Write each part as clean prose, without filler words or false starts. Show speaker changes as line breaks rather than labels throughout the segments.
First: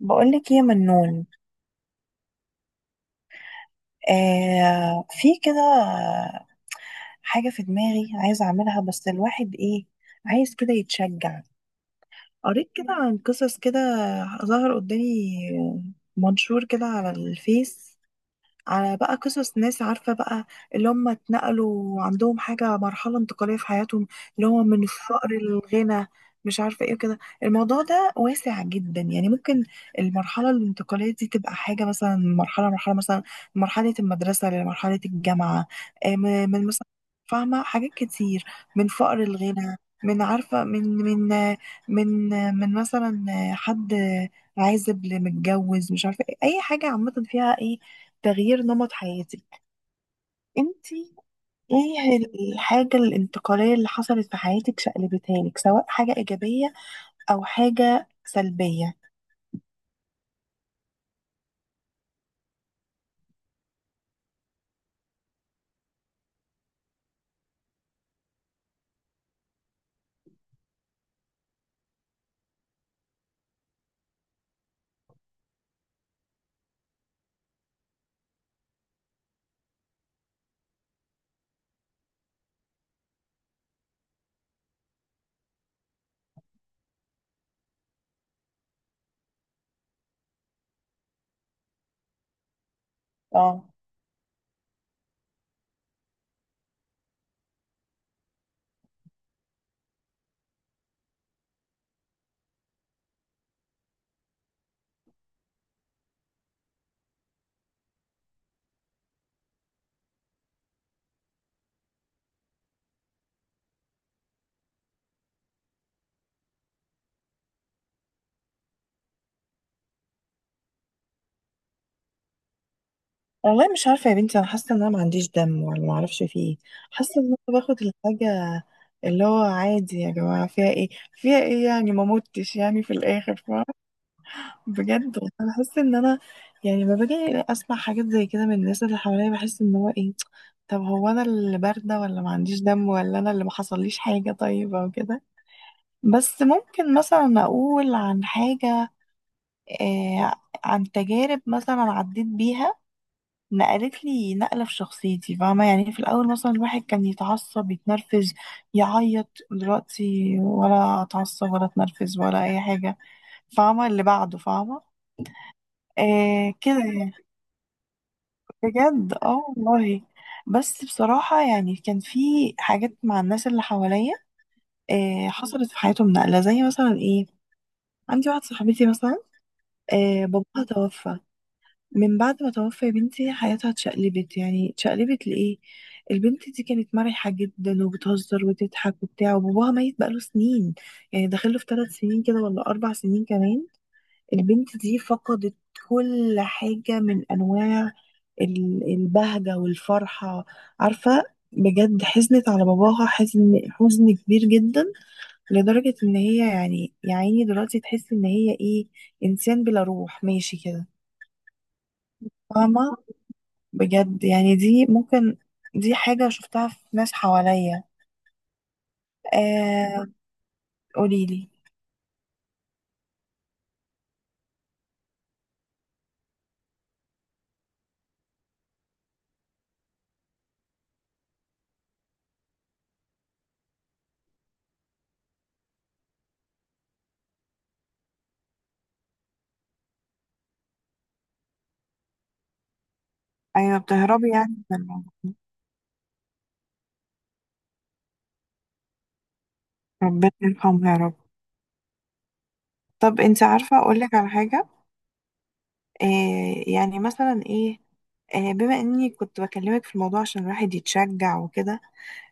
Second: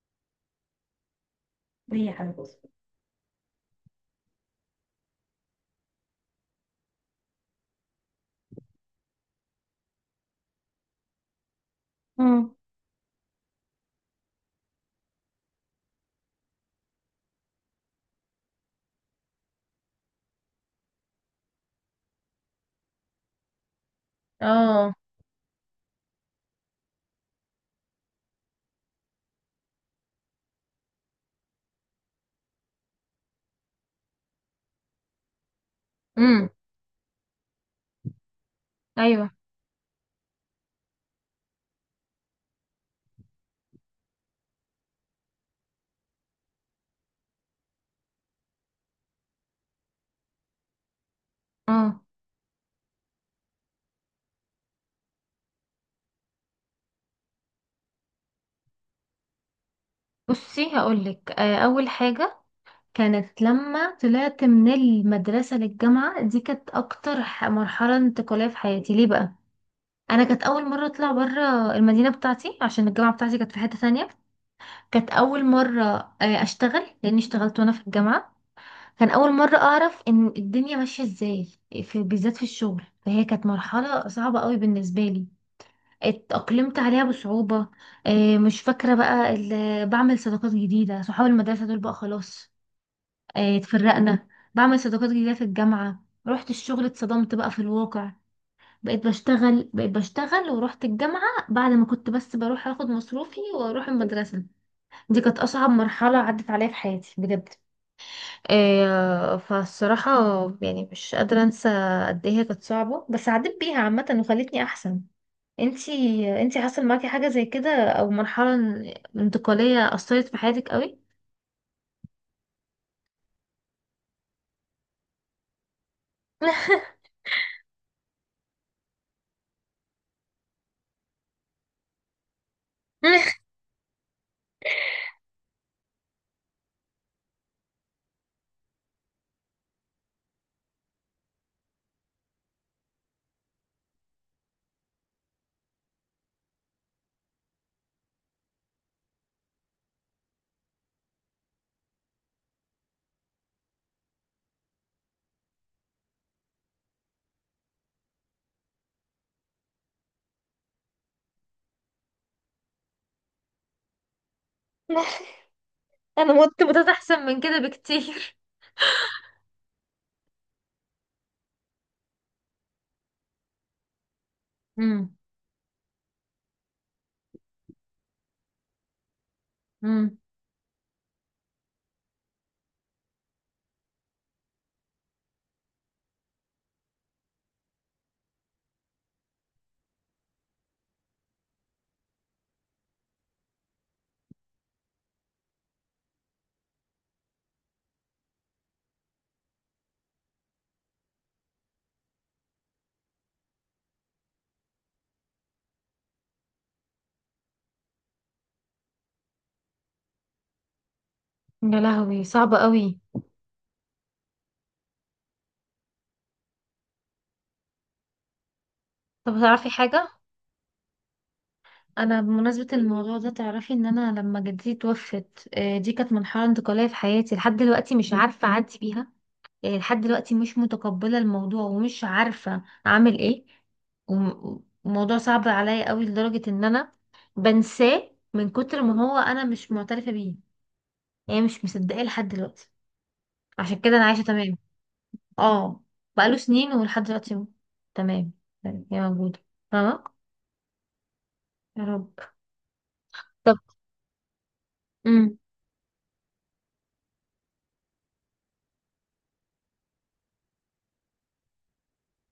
بقولك ايه يا منون.
هي حاجة.
آه، في كده. حاجة في دماغي عايزة اعملها بس الواحد ايه، عايز كده يتشجع.
امم
قريت كده عن قصص كده، ظهر قدامي منشور كده على الفيس، على بقى قصص ناس، عارفة بقى اللي هم اتنقلوا عندهم حاجة، مرحلة انتقالية في حياتهم، اللي هو من
اه
الفقر للغنى. مش عارفة ايه كده، الموضوع ده واسع جدا يعني. ممكن المرحلة الانتقالية دي تبقى حاجة، مثلا مرحلة مثلا مرحلة المدرسة لمرحلة الجامعة.
امم
من مثلا، فاهمة حاجات كتير، من فقر
ايوه.
الغنى، من عارفة من مثلا حد عازب لمتجوز، مش عارفة ايه. أي حاجة عامة فيها ايه، تغيير نمط حياتك انت.
اه.
ايه الحاجة الانتقالية اللي حصلت في حياتك، شقلبتها لك سواء حاجة ايجابية او حاجة سلبية؟
بصي هقولك، اول حاجه كانت لما طلعت من المدرسه للجامعه، دي كانت اكتر مرحله انتقاليه في حياتي. ليه بقى؟ انا كانت اول مره اطلع بره المدينه بتاعتي، عشان الجامعه بتاعتي كانت في حته تانية. كانت اول مره اشتغل، لاني اشتغلت وانا في الجامعه. كان اول مره اعرف ان الدنيا ماشيه ازاي، بالذات في الشغل. فهي كانت مرحله صعبه قوي بالنسبه لي، اتأقلمت عليها بصعوبة. مش فاكرة بقى بعمل صداقات جديدة. صحاب المدرسة دول بقى خلاص،
اه
اتفرقنا. بعمل صداقات جديدة في الجامعة، رحت الشغل اتصدمت بقى في الواقع. بقيت بشتغل، بقيت بشتغل ورحت الجامعة، بعد ما كنت بس بروح اخد مصروفي واروح المدرسة. دي كانت اصعب مرحلة عدت عليا في حياتي بجد. فالصراحة يعني مش قادرة انسى قد ايه هي كانت صعبة، بس عديت بيها عامة وخلتني احسن. انتي، حصل معاكي حاجة زي كده، او مرحلة انتقالية أثرت في حياتك قوي؟
والله مش عارفة يا بنتي. انا حاسة ان انا ما عنديش دم، ولا ما اعرفش في ايه. حاسة ان انا باخد الحاجة اللي هو عادي، يا جماعة فيها ايه، فيها ايه يعني، ما متش يعني في الاخر. بجد والله انا بحس ان انا يعني، لما باجي اسمع حاجات زي كده من الناس اللي حواليا، بحس ان هو ايه، طب هو انا اللي بارده، ولا ما عنديش دم، ولا انا اللي ما حصليش حاجه طيب او كده. بس ممكن مثلا اقول عن حاجه، آه، عن تجارب مثلا عديت بيها، نقلت لي نقله في شخصيتي. فاهمه؟ يعني في الاول مثلا الواحد كان يتعصب، يتنرفز، يعيط. دلوقتي ولا اتعصب ولا اتنرفز ولا اي حاجه. فاهمه؟ اللي بعده. فاهمه؟
انا
آه
متت
كده.
احسن من كده بكتير.
بجد اه والله. بس بصراحة يعني كان في حاجات مع الناس اللي حواليا
امم.
حصلت في حياتهم نقلة، زي مثلا ايه، عندي واحدة صاحبتي مثلا،
امم.
باباها توفى. من بعد ما توفى يا بنتي، حياتها اتشقلبت، يعني اتشقلبت لإيه. البنت دي كانت مرحة جدا، وبتهزر وتضحك وبتاع، وباباها ميت بقاله سنين. يعني داخله في ثلاث سنين كده، ولا أربع سنين كمان. البنت دي فقدت كل حاجة من أنواع ال- البهجة والفرحة. عارفة؟ بجد حزنت على باباها حزن كبير جدا، لدرجة إن هي يعني، يا عيني، دلوقتي تحس إن هي إيه، إنسان بلا روح ماشي كده.
يا لهوي، صعبة
فاهمة؟
قوي.
بجد يعني دي ممكن، دي حاجة شفتها في ناس حواليا.
طب تعرفي
آه،
حاجة؟
قوليلي.
انا بمناسبة الموضوع ده، تعرفي ان انا لما جدتي توفت، دي كانت مرحلة انتقالية في حياتي لحد دلوقتي مش عارفة اعدي بيها. يعني لحد دلوقتي مش متقبلة الموضوع ومش عارفة اعمل ايه. وموضوع صعب عليا قوي، لدرجة ان انا بنساه من كتر ما هو انا مش معترفة بيه. يعني مش مصدقاه لحد دلوقتي.
أيوة
عشان كده انا عايشة
بتهربي يعني
تمام.
من الموضوع.
اه، بقاله سنين ولحد دلوقتي هو تمام. يعني هي موجودة، فاهمة؟
ربنا يرحمها يا رب.
يا رب.
طب انت
طب.
عارفة اقولك على حاجة؟
امم.
آه يعني مثلا ايه، آه بما اني كنت بكلمك في الموضوع عشان الواحد يتشجع وكده،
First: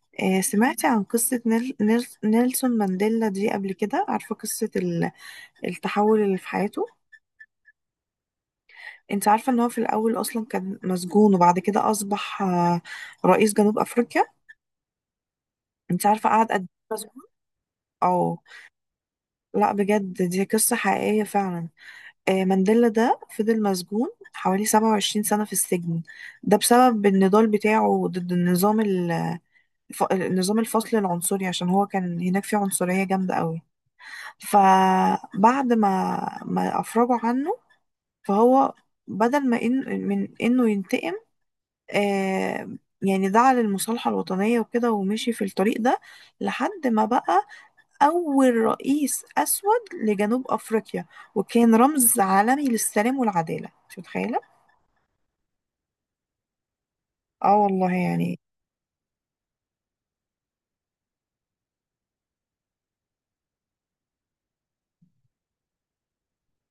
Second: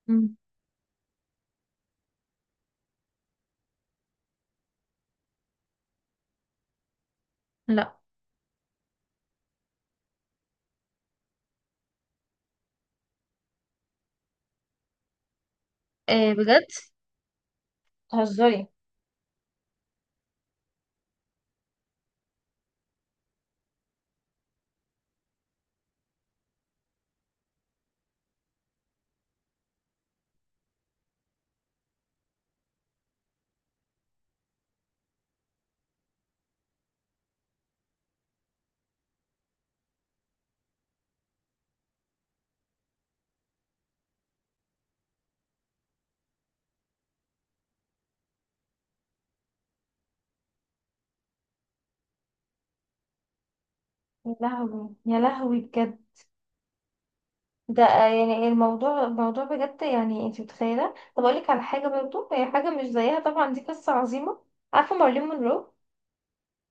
امم،
آه سمعتي عن قصة نيلسون مانديلا دي قبل كده؟ عارفة قصة ال- التحول اللي في حياته؟
لا.
انت عارفة ان هو في الاول اصلا كان مسجون، وبعد كده اصبح آه رئيس جنوب افريقيا؟ انت عارفة
إيه
قعد قد
بجد،
ايه مسجون؟ او
بتهزري؟
لا، بجد دي قصة حقيقية فعلا. آه، مانديلا ده فضل مسجون حوالي 27 سنة في السجن، ده بسبب النضال بتاعه ضد النظام، ف- نظام الفصل العنصري، عشان هو كان هناك فيه عنصرية جامدة قوي. فبعد ما أفرجوا عنه، فهو بدل ما إن من إنه ينتقم، آه، يعني دعا للمصالحة الوطنية وكده، ومشي في الطريق ده لحد ما بقى أول رئيس أسود لجنوب أفريقيا، وكان رمز عالمي للسلام والعدالة. مش
يا
متخيلة؟
لهوي، يا لهوي بجد.
اه
ده
والله يعني.
يعني الموضوع، الموضوع بجد يعني انت متخيله. طب اقول لك على حاجه برضو، هي حاجه مش زيها طبعا، دي قصه عظيمه. عارفه مارلين مونرو؟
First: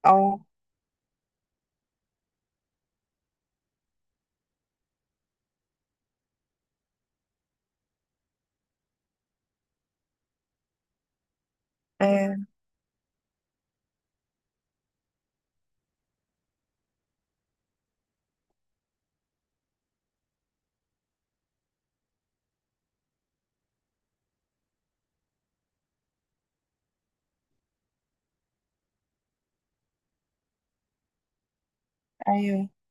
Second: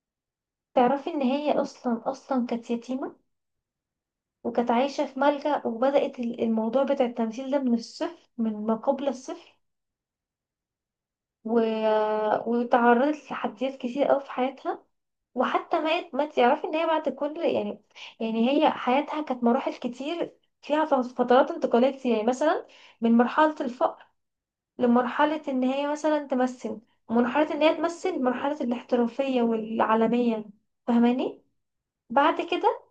اه.
تعرفي ان هي اصلا، اصلا كانت يتيمه وكانت عايشه في ملجأ، وبدأت الموضوع بتاع التمثيل ده من الصفر، من ما قبل الصفر. و...
آه،
وتعرضت لتحديات كتير قوي في حياتها. وحتى مات، ما تعرفي ان هي بعد كل يعني، يعني هي حياتها كانت مراحل كتير، فيها فترات انتقالات. يعني مثلا من مرحله الفقر لمرحلة ان هي مثلا تمثل، مرحلة ان هي تمثل مرحلة الاحترافية والعالمية، فاهماني؟ بعد
ايوه
كده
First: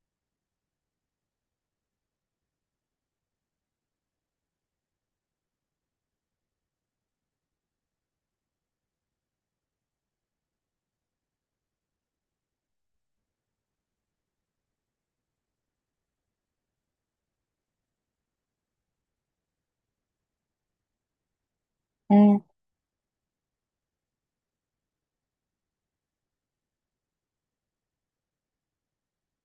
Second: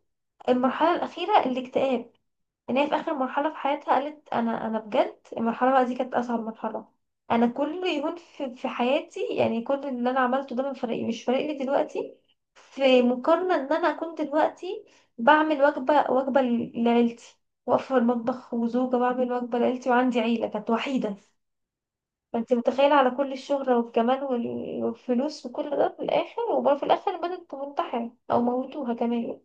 المرحلة الأخيرة الاكتئاب. ان هي في آخر مرحلة في حياتها قالت انا، بجد المرحلة بقى دي كانت أصعب مرحلة. انا كل يوم في حياتي، يعني كل اللي انا عملته ده من فريق مش فارق لي دلوقتي، في مقارنة ان انا اكون دلوقتي بعمل وجبة لعيلتي، واقفة في المطبخ وزوجة بعمل وجبة لعيلتي، وعندي عيلة، كانت وحيدة. فانت متخيلة؟ على كل الشهرة والجمال والفلوس وكل ده، في الآخر وبرضه في الآخر البنت تنتحر أو موتوها كمان.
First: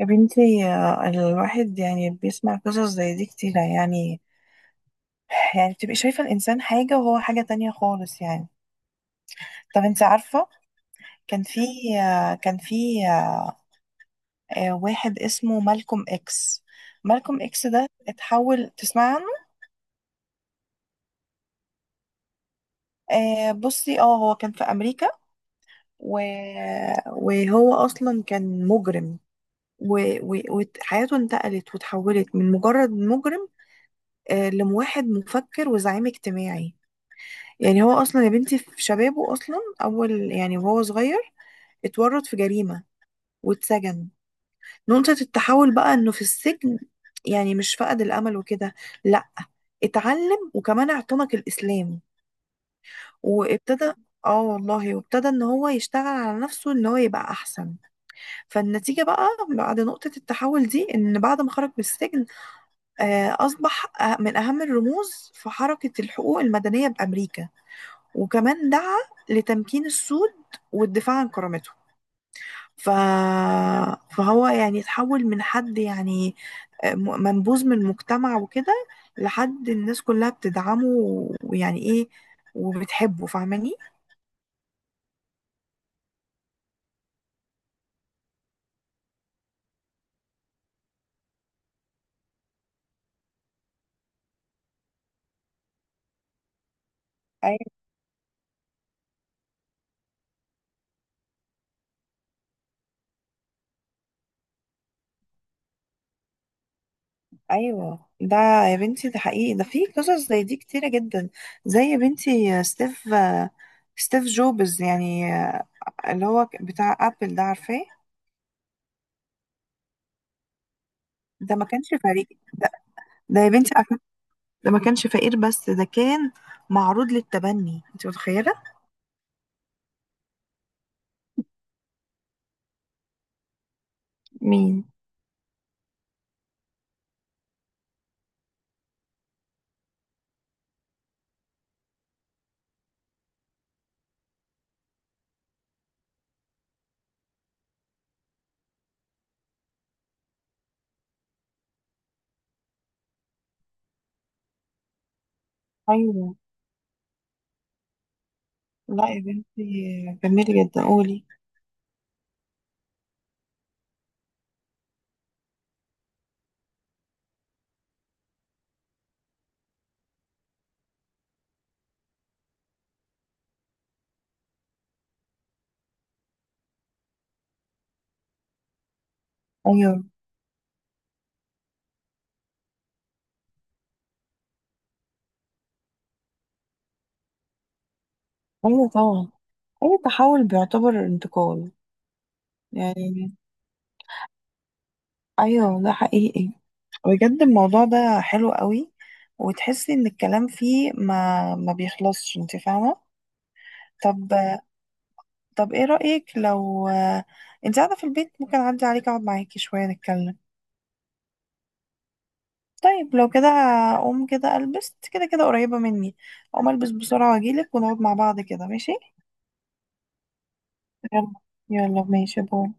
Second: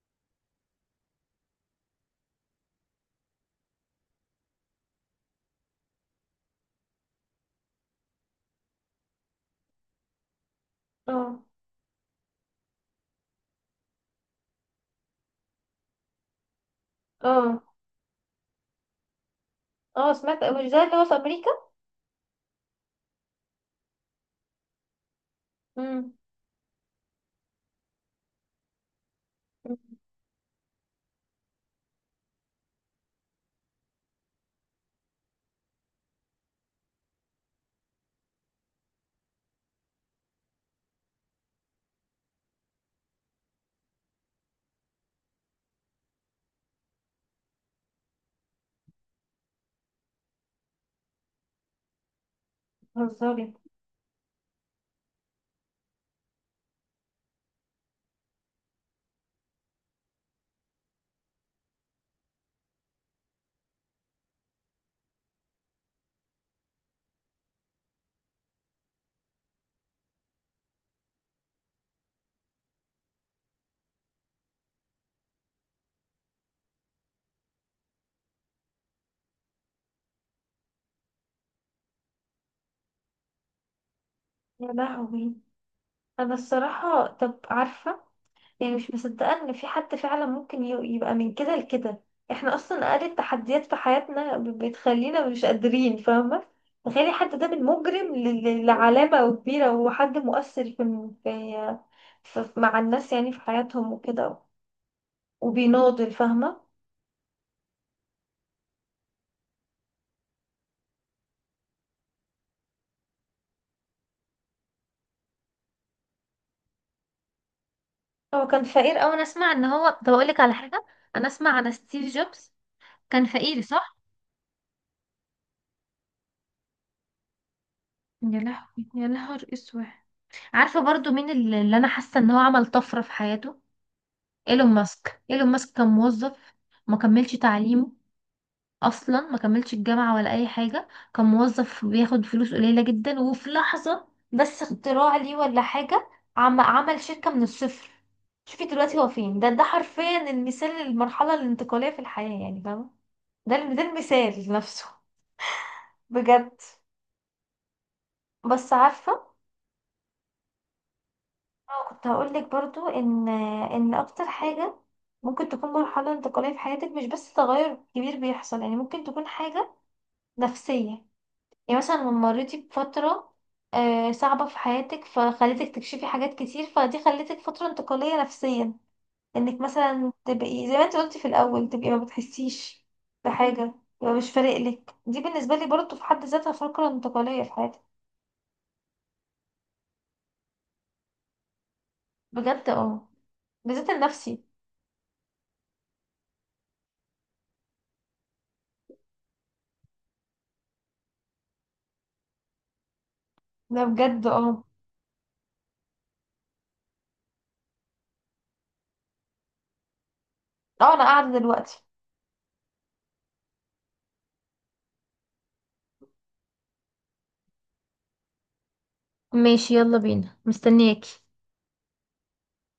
يا بنتي، الواحد يعني بيسمع قصص زي دي كتيرة يعني. يعني بتبقي شايفة الإنسان حاجة وهو حاجة تانية خالص يعني. طب انت عارفة
اه.
كان في آه، كان في آه، واحد اسمه مالكوم إكس؟ مالكوم
اه.
إكس ده اتحول، تسمع عنه؟
اه سمعت، مش ده اللي هو في أمريكا؟
آه، بصي اه هو كان في أمريكا،
امم.
و... وهو أصلا كان مجرم، و- و- وحياته انتقلت وتحولت من مجرد مجرم، آه، لواحد مفكر وزعيم اجتماعي. يعني هو اصلا يا بنتي في شبابه اصلا، اول يعني وهو صغير اتورط في جريمة واتسجن. نقطة التحول بقى انه في السجن يعني مش فقد الامل وكده، لا، اتعلم وكمان اعتنق الاسلام.
بتهزري؟
وابتدى، اه والله، وابتدى ان هو يشتغل على نفسه، ان هو يبقى احسن. فالنتيجة بقى، بعد نقطة التحول دي، ان بعد ما خرج من السجن، اصبح من اهم الرموز في حركة الحقوق المدنية بامريكا. وكمان دعا لتمكين السود والدفاع عن كرامته. ف... فهو يعني اتحول من حد يعني منبوذ من المجتمع وكده، لحد الناس كلها بتدعمه ويعني ايه، وبتحبه. فاهماني؟
يا لهوي، أنا الصراحة. طب عارفة، يعني مش مصدقة ان في حد فعلا ممكن يبقى من كده لكده. احنا اصلا اقل التحديات في حياتنا بتخلينا مش قادرين، فاهمة؟ تخيلي حد ده
أي-
من مجرم لعلامة كبيرة، وحد مؤثر في، مع الناس يعني في حياتهم وكده، وبيناضل، فاهمة؟
ايوه ده. يا بنتي ده حقيقي، ده في قصص زي دي كتيرة جدا. زي يا بنتي ستيف جوبز يعني، آه، اللي هو بتاع ابل، ده عارفاه؟
هو كان فقير أوي، أنا أسمع إن هو، طب أقولك على حاجة. أنا أسمع
ده ما
عن
كانش
ستيف
فريق،
جوبز
ده,
كان
ده يا
فقير،
بنتي،
صح؟
ده ما كانش فقير، بس ده كان معروض للتبني. انت
يا
متخيلة؟
لهوي، يا نهار اسود. عارفة برضو مين اللي أنا حاسة إن هو عمل طفرة في حياته؟ ايلون
مين؟
ماسك. ايلون ماسك كان موظف، ما كملش تعليمه، اصلا ما كملش الجامعه ولا اي حاجه. كان موظف بياخد فلوس قليله جدا، وفي لحظه بس اختراع ليه ولا حاجه، عمل شركه من الصفر. شوفي دلوقتي هو فين. ده ده حرفيا المثال للمرحله الانتقاليه في الحياه، يعني فاهمه؟ ده ده المثال نفسه.
ايوه.
بجد. بس
لا يا
عارفه،
بنتي جميل جدا، قولي.
اه كنت هقولك برضو ان، ان اكتر حاجه ممكن تكون مرحله انتقاليه في حياتك مش بس تغير كبير بيحصل. يعني ممكن تكون حاجه نفسية. يعني مثلا لما مريتي بفترة صعبة في حياتك فخلتك تكشفي حاجات كتير، فدي خلتك فترة انتقالية نفسيا. انك
ايوه.
مثلا تبقي زي ما انت قلتي في الأول، تبقي ما بتحسيش بحاجة، يبقى مش فارق لك، دي بالنسبة لي برضه في حد ذاتها فترة انتقالية في حياتي.
ايوه طبعا، اي تحول بيعتبر انتقال
بجد اه،
يعني.
بالذات النفسي.
ايوه ده حقيقي. بجد الموضوع ده حلو قوي، وتحسي ان الكلام فيه ما بيخلصش. انت فاهمة؟
ده بجد
طب،
اه.
طب ايه رأيك لو، انت قاعدة في البيت ممكن اعدي عليك اقعد معاكي شوية نتكلم؟
اه انا قاعدة دلوقتي.
طيب لو كده هقوم كده البس، كده كده قريبة مني. اقوم البس بسرعة واجيلك ونقعد مع بعض كده، ماشي؟
ماشي، يلا بينا، مستنياكي.
يلا. يلا ماشي، باي.